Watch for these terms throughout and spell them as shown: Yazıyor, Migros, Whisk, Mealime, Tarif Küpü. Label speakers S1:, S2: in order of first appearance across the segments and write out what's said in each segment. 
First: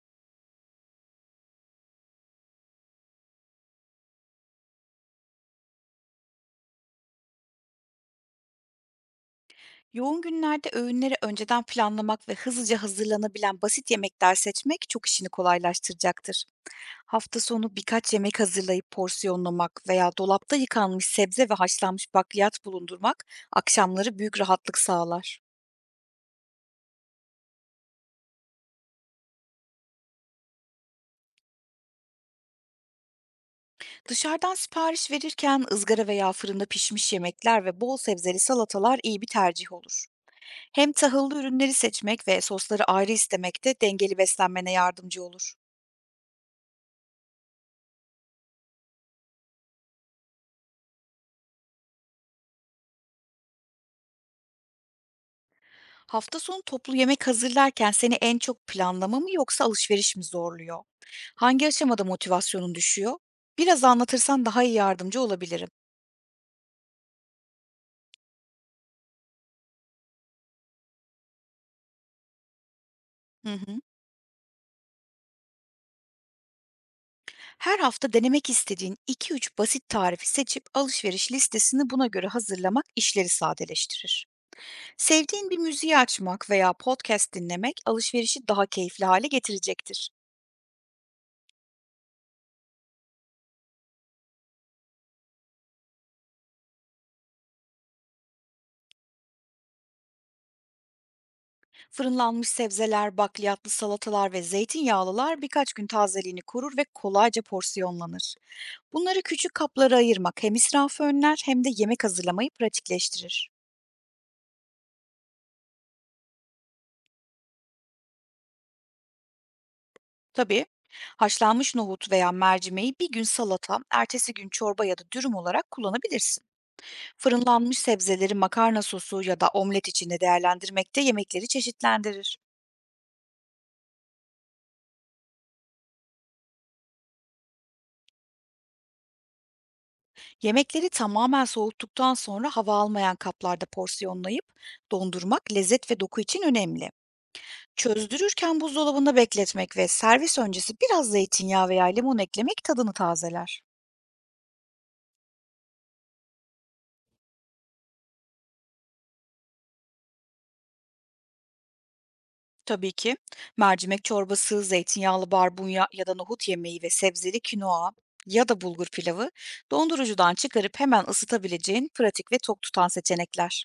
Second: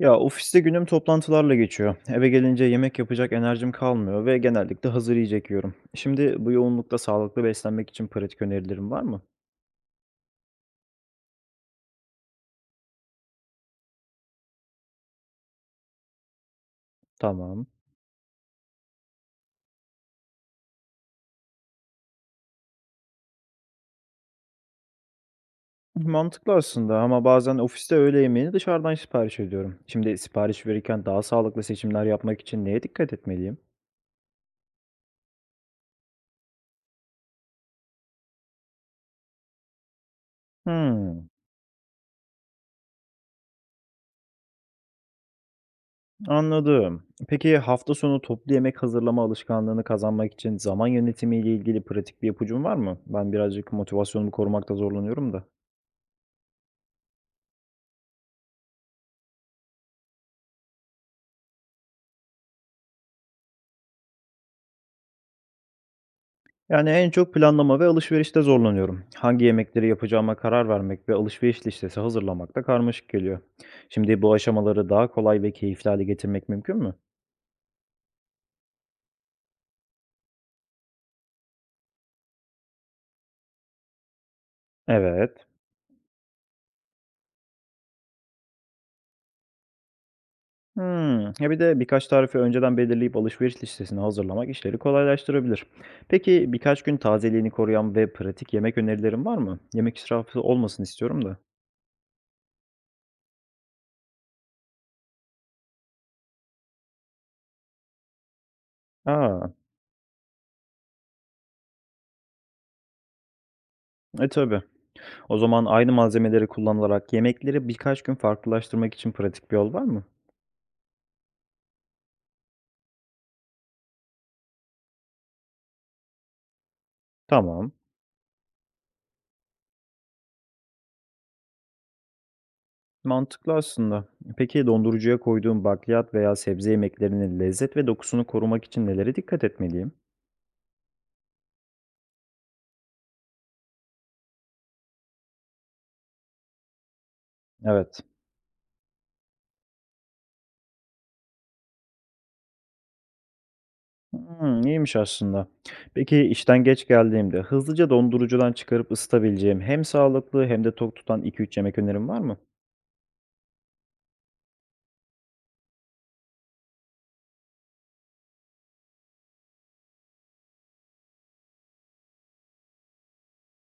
S1: Ya ofiste günüm toplantılarla geçiyor. Eve gelince yemek yapacak enerjim kalmıyor ve genellikle hazır yiyecek yiyorum. Şimdi bu yoğunlukta sağlıklı beslenmek için pratik önerilerim var mı?
S2: Yoğun günlerde öğünleri önceden planlamak ve hızlıca hazırlanabilen basit yemekler seçmek çok işini kolaylaştıracaktır. Hafta
S1: Tamam.
S2: sonu birkaç yemek hazırlayıp porsiyonlamak veya dolapta yıkanmış sebze ve haşlanmış bakliyat bulundurmak akşamları büyük rahatlık sağlar.
S1: Mantıklı aslında ama bazen ofiste öğle yemeğini dışarıdan sipariş ediyorum. Şimdi sipariş verirken daha sağlıklı seçimler yapmak için neye dikkat etmeliyim?
S2: Dışarıdan sipariş verirken ızgara veya fırında pişmiş yemekler ve bol sebzeli salatalar iyi bir tercih olur. Hem
S1: Hmm,
S2: tahıllı ürünleri seçmek ve sosları ayrı istemek de dengeli beslenmene yardımcı olur.
S1: anladım. Peki hafta sonu toplu yemek hazırlama alışkanlığını kazanmak için zaman yönetimiyle ilgili pratik bir ipucun var mı? Ben birazcık motivasyonumu korumakta zorlanıyorum da.
S2: Hafta sonu toplu yemek hazırlarken seni en çok planlama mı yoksa alışveriş mi zorluyor? Hangi aşamada motivasyonun düşüyor? Biraz anlatırsan daha iyi yardımcı olabilirim.
S1: Yani en çok planlama ve alışverişte zorlanıyorum. Hangi yemekleri yapacağıma karar vermek ve alışveriş listesi hazırlamak da karmaşık geliyor.
S2: Hı hı.
S1: Şimdi bu aşamaları daha kolay ve keyifli hale getirmek mümkün mü?
S2: Her hafta denemek istediğin 2-3 basit tarifi seçip alışveriş listesini buna göre hazırlamak işleri sadeleştirir.
S1: Evet.
S2: Sevdiğin bir müziği açmak veya podcast dinlemek alışverişi daha keyifli hale getirecektir.
S1: Hmm. Ya bir de birkaç tarifi önceden belirleyip alışveriş listesini hazırlamak işleri kolaylaştırabilir. Peki birkaç gün tazeliğini koruyan ve pratik yemek önerilerin var mı? Yemek israfı olmasın istiyorum da.
S2: Fırınlanmış sebzeler, bakliyatlı salatalar ve zeytinyağlılar birkaç gün tazeliğini korur ve kolayca porsiyonlanır. Bunları
S1: Aa,
S2: küçük kaplara ayırmak hem israfı önler hem de yemek hazırlamayı pratikleştirir.
S1: e tabii. O zaman aynı malzemeleri kullanılarak yemekleri birkaç gün farklılaştırmak için pratik bir yol var mı?
S2: Tabii, haşlanmış nohut veya mercimeği bir gün salata, ertesi gün çorba ya da dürüm olarak kullanabilirsin.
S1: Tamam.
S2: Fırınlanmış sebzeleri makarna sosu ya da omlet içinde değerlendirmek de yemekleri çeşitlendirir.
S1: Mantıklı aslında. Peki dondurucuya koyduğum bakliyat veya sebze yemeklerinin lezzet ve dokusunu korumak için nelere dikkat etmeliyim?
S2: Yemekleri tamamen soğuttuktan sonra hava almayan kaplarda porsiyonlayıp dondurmak lezzet ve doku için önemli.
S1: Evet.
S2: Çözdürürken buzdolabında bekletmek ve servis öncesi biraz zeytinyağı veya limon eklemek tadını tazeler.
S1: Hmm, iyiymiş aslında. Peki işten geç geldiğimde hızlıca dondurucudan çıkarıp ısıtabileceğim hem sağlıklı hem de tok tutan 2-3 yemek önerim var mı?
S2: Tabii ki. Mercimek çorbası, zeytinyağlı barbunya ya da nohut yemeği ve sebzeli kinoa ya da bulgur pilavı dondurucudan çıkarıp hemen ısıtabileceğin pratik ve tok tutan seçenekler.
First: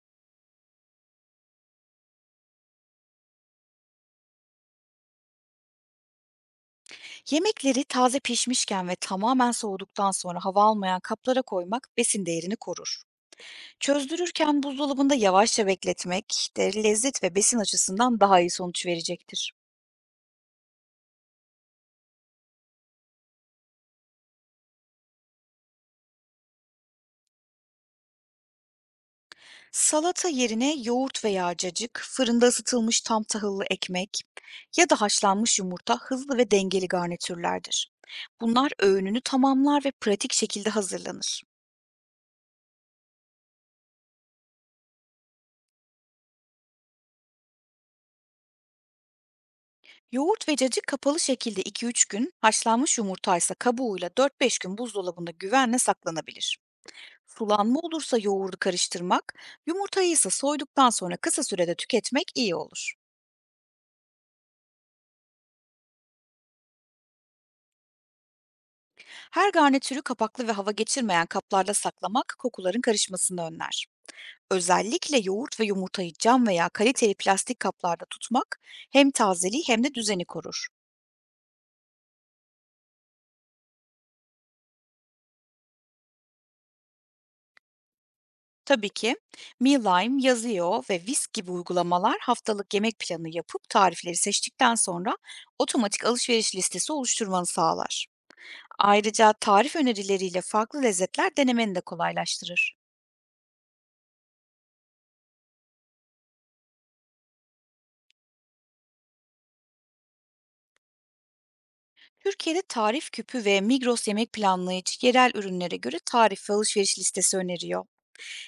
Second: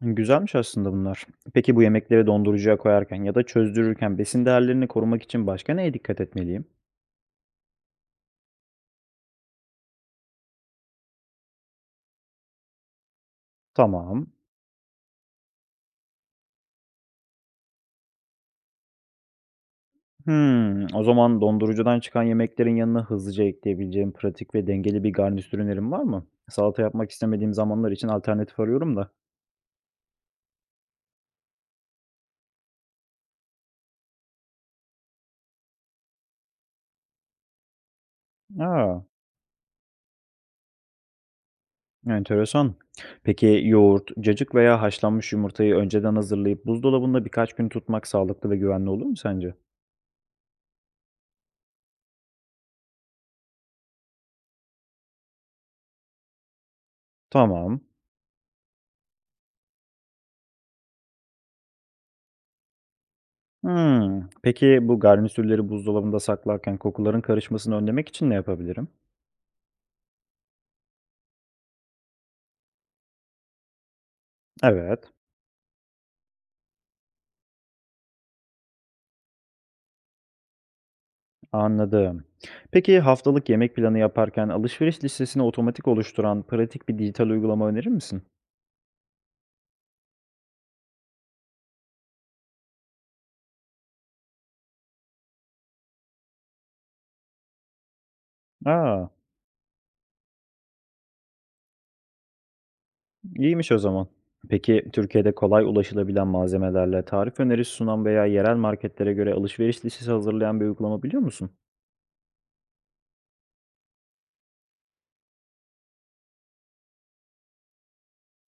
S1: Hmm, güzelmiş aslında bunlar. Peki bu yemekleri dondurucuya koyarken ya da çözdürürken besin değerlerini korumak için başka neye dikkat etmeliyim?
S2: Yemekleri taze pişmişken ve tamamen soğuduktan sonra hava almayan kaplara koymak besin değerini korur.
S1: Tamam.
S2: Çözdürürken buzdolabında yavaşça bekletmek de lezzet ve besin açısından daha iyi sonuç verecektir.
S1: Hımm. O zaman dondurucudan çıkan yemeklerin yanına hızlıca ekleyebileceğim pratik ve dengeli bir garnitür önerin var mı? Salata yapmak istemediğim zamanlar için alternatif arıyorum da.
S2: Salata yerine yoğurt veya cacık, fırında ısıtılmış tam tahıllı ekmek ya da haşlanmış yumurta hızlı ve dengeli garnitürlerdir. Bunlar
S1: Aa,
S2: öğününü tamamlar ve pratik şekilde hazırlanır.
S1: enteresan. Peki yoğurt, cacık veya haşlanmış yumurtayı önceden hazırlayıp buzdolabında birkaç gün tutmak sağlıklı ve güvenli olur mu sence?
S2: Yoğurt ve cacık kapalı şekilde 2-3 gün, haşlanmış yumurta ise kabuğuyla 4-5 gün buzdolabında güvenle saklanabilir. Sulanma
S1: Tamam.
S2: olursa yoğurdu karıştırmak, yumurtayı ise soyduktan sonra kısa sürede tüketmek iyi olur.
S1: Hımm. Peki bu garnitürleri buzdolabında saklarken kokuların karışmasını önlemek için ne yapabilirim?
S2: Her garnitürü kapaklı ve hava geçirmeyen kaplarda saklamak kokuların karışmasını önler.
S1: Evet.
S2: Özellikle yoğurt ve yumurtayı cam veya kaliteli plastik kaplarda tutmak hem tazeliği hem de düzeni korur.
S1: Anladım. Peki haftalık yemek planı yaparken alışveriş listesini otomatik oluşturan pratik bir dijital uygulama önerir misin?
S2: Tabii ki, Mealime, Yazıyor ve Whisk gibi uygulamalar haftalık yemek planı yapıp tarifleri seçtikten sonra otomatik alışveriş listesi oluşturmanı sağlar.
S1: Aa,
S2: Ayrıca tarif önerileriyle farklı lezzetler denemeni de kolaylaştırır.
S1: iyiymiş o zaman. Peki Türkiye'de kolay ulaşılabilen malzemelerle tarif önerisi sunan veya yerel marketlere göre alışveriş listesi hazırlayan bir uygulama biliyor musun?
S2: Türkiye'de tarif küpü ve Migros yemek planlayıcı yerel ürünlere göre tarif ve alışveriş listesi öneriyor.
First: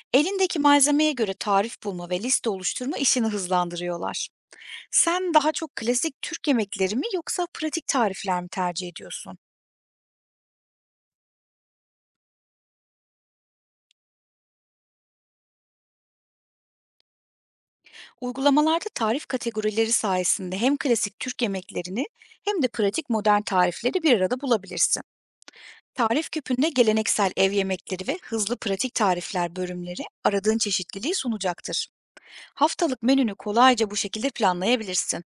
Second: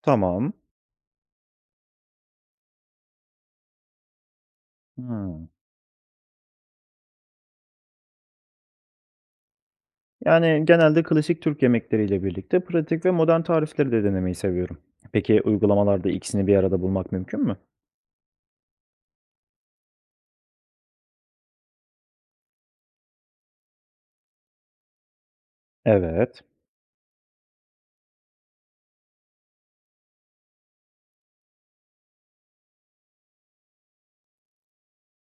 S1: Tamam.
S2: Elindeki malzemeye göre tarif bulma ve liste oluşturma işini hızlandırıyorlar. Sen
S1: Hmm.
S2: daha çok klasik Türk yemekleri mi yoksa pratik tarifler mi tercih ediyorsun?
S1: Yani genelde klasik Türk yemekleriyle birlikte pratik ve modern tarifleri de denemeyi seviyorum. Peki uygulamalarda ikisini bir arada bulmak mümkün mü?
S2: Uygulamalarda tarif kategorileri sayesinde hem klasik Türk yemeklerini hem de pratik modern tarifleri bir arada bulabilirsin. Tarif
S1: Evet.
S2: küpünde geleneksel ev yemekleri ve hızlı pratik tarifler bölümleri aradığın çeşitliliği sunacaktır. Haftalık menünü kolayca bu şekilde planlayabilirsin.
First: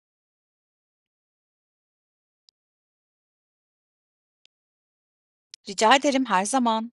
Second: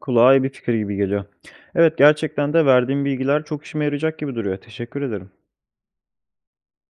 S1: Kulağa iyi bir fikir gibi geliyor. Evet, gerçekten de verdiğim bilgiler çok işime yarayacak gibi duruyor. Teşekkür ederim.
S2: Rica ederim, her zaman.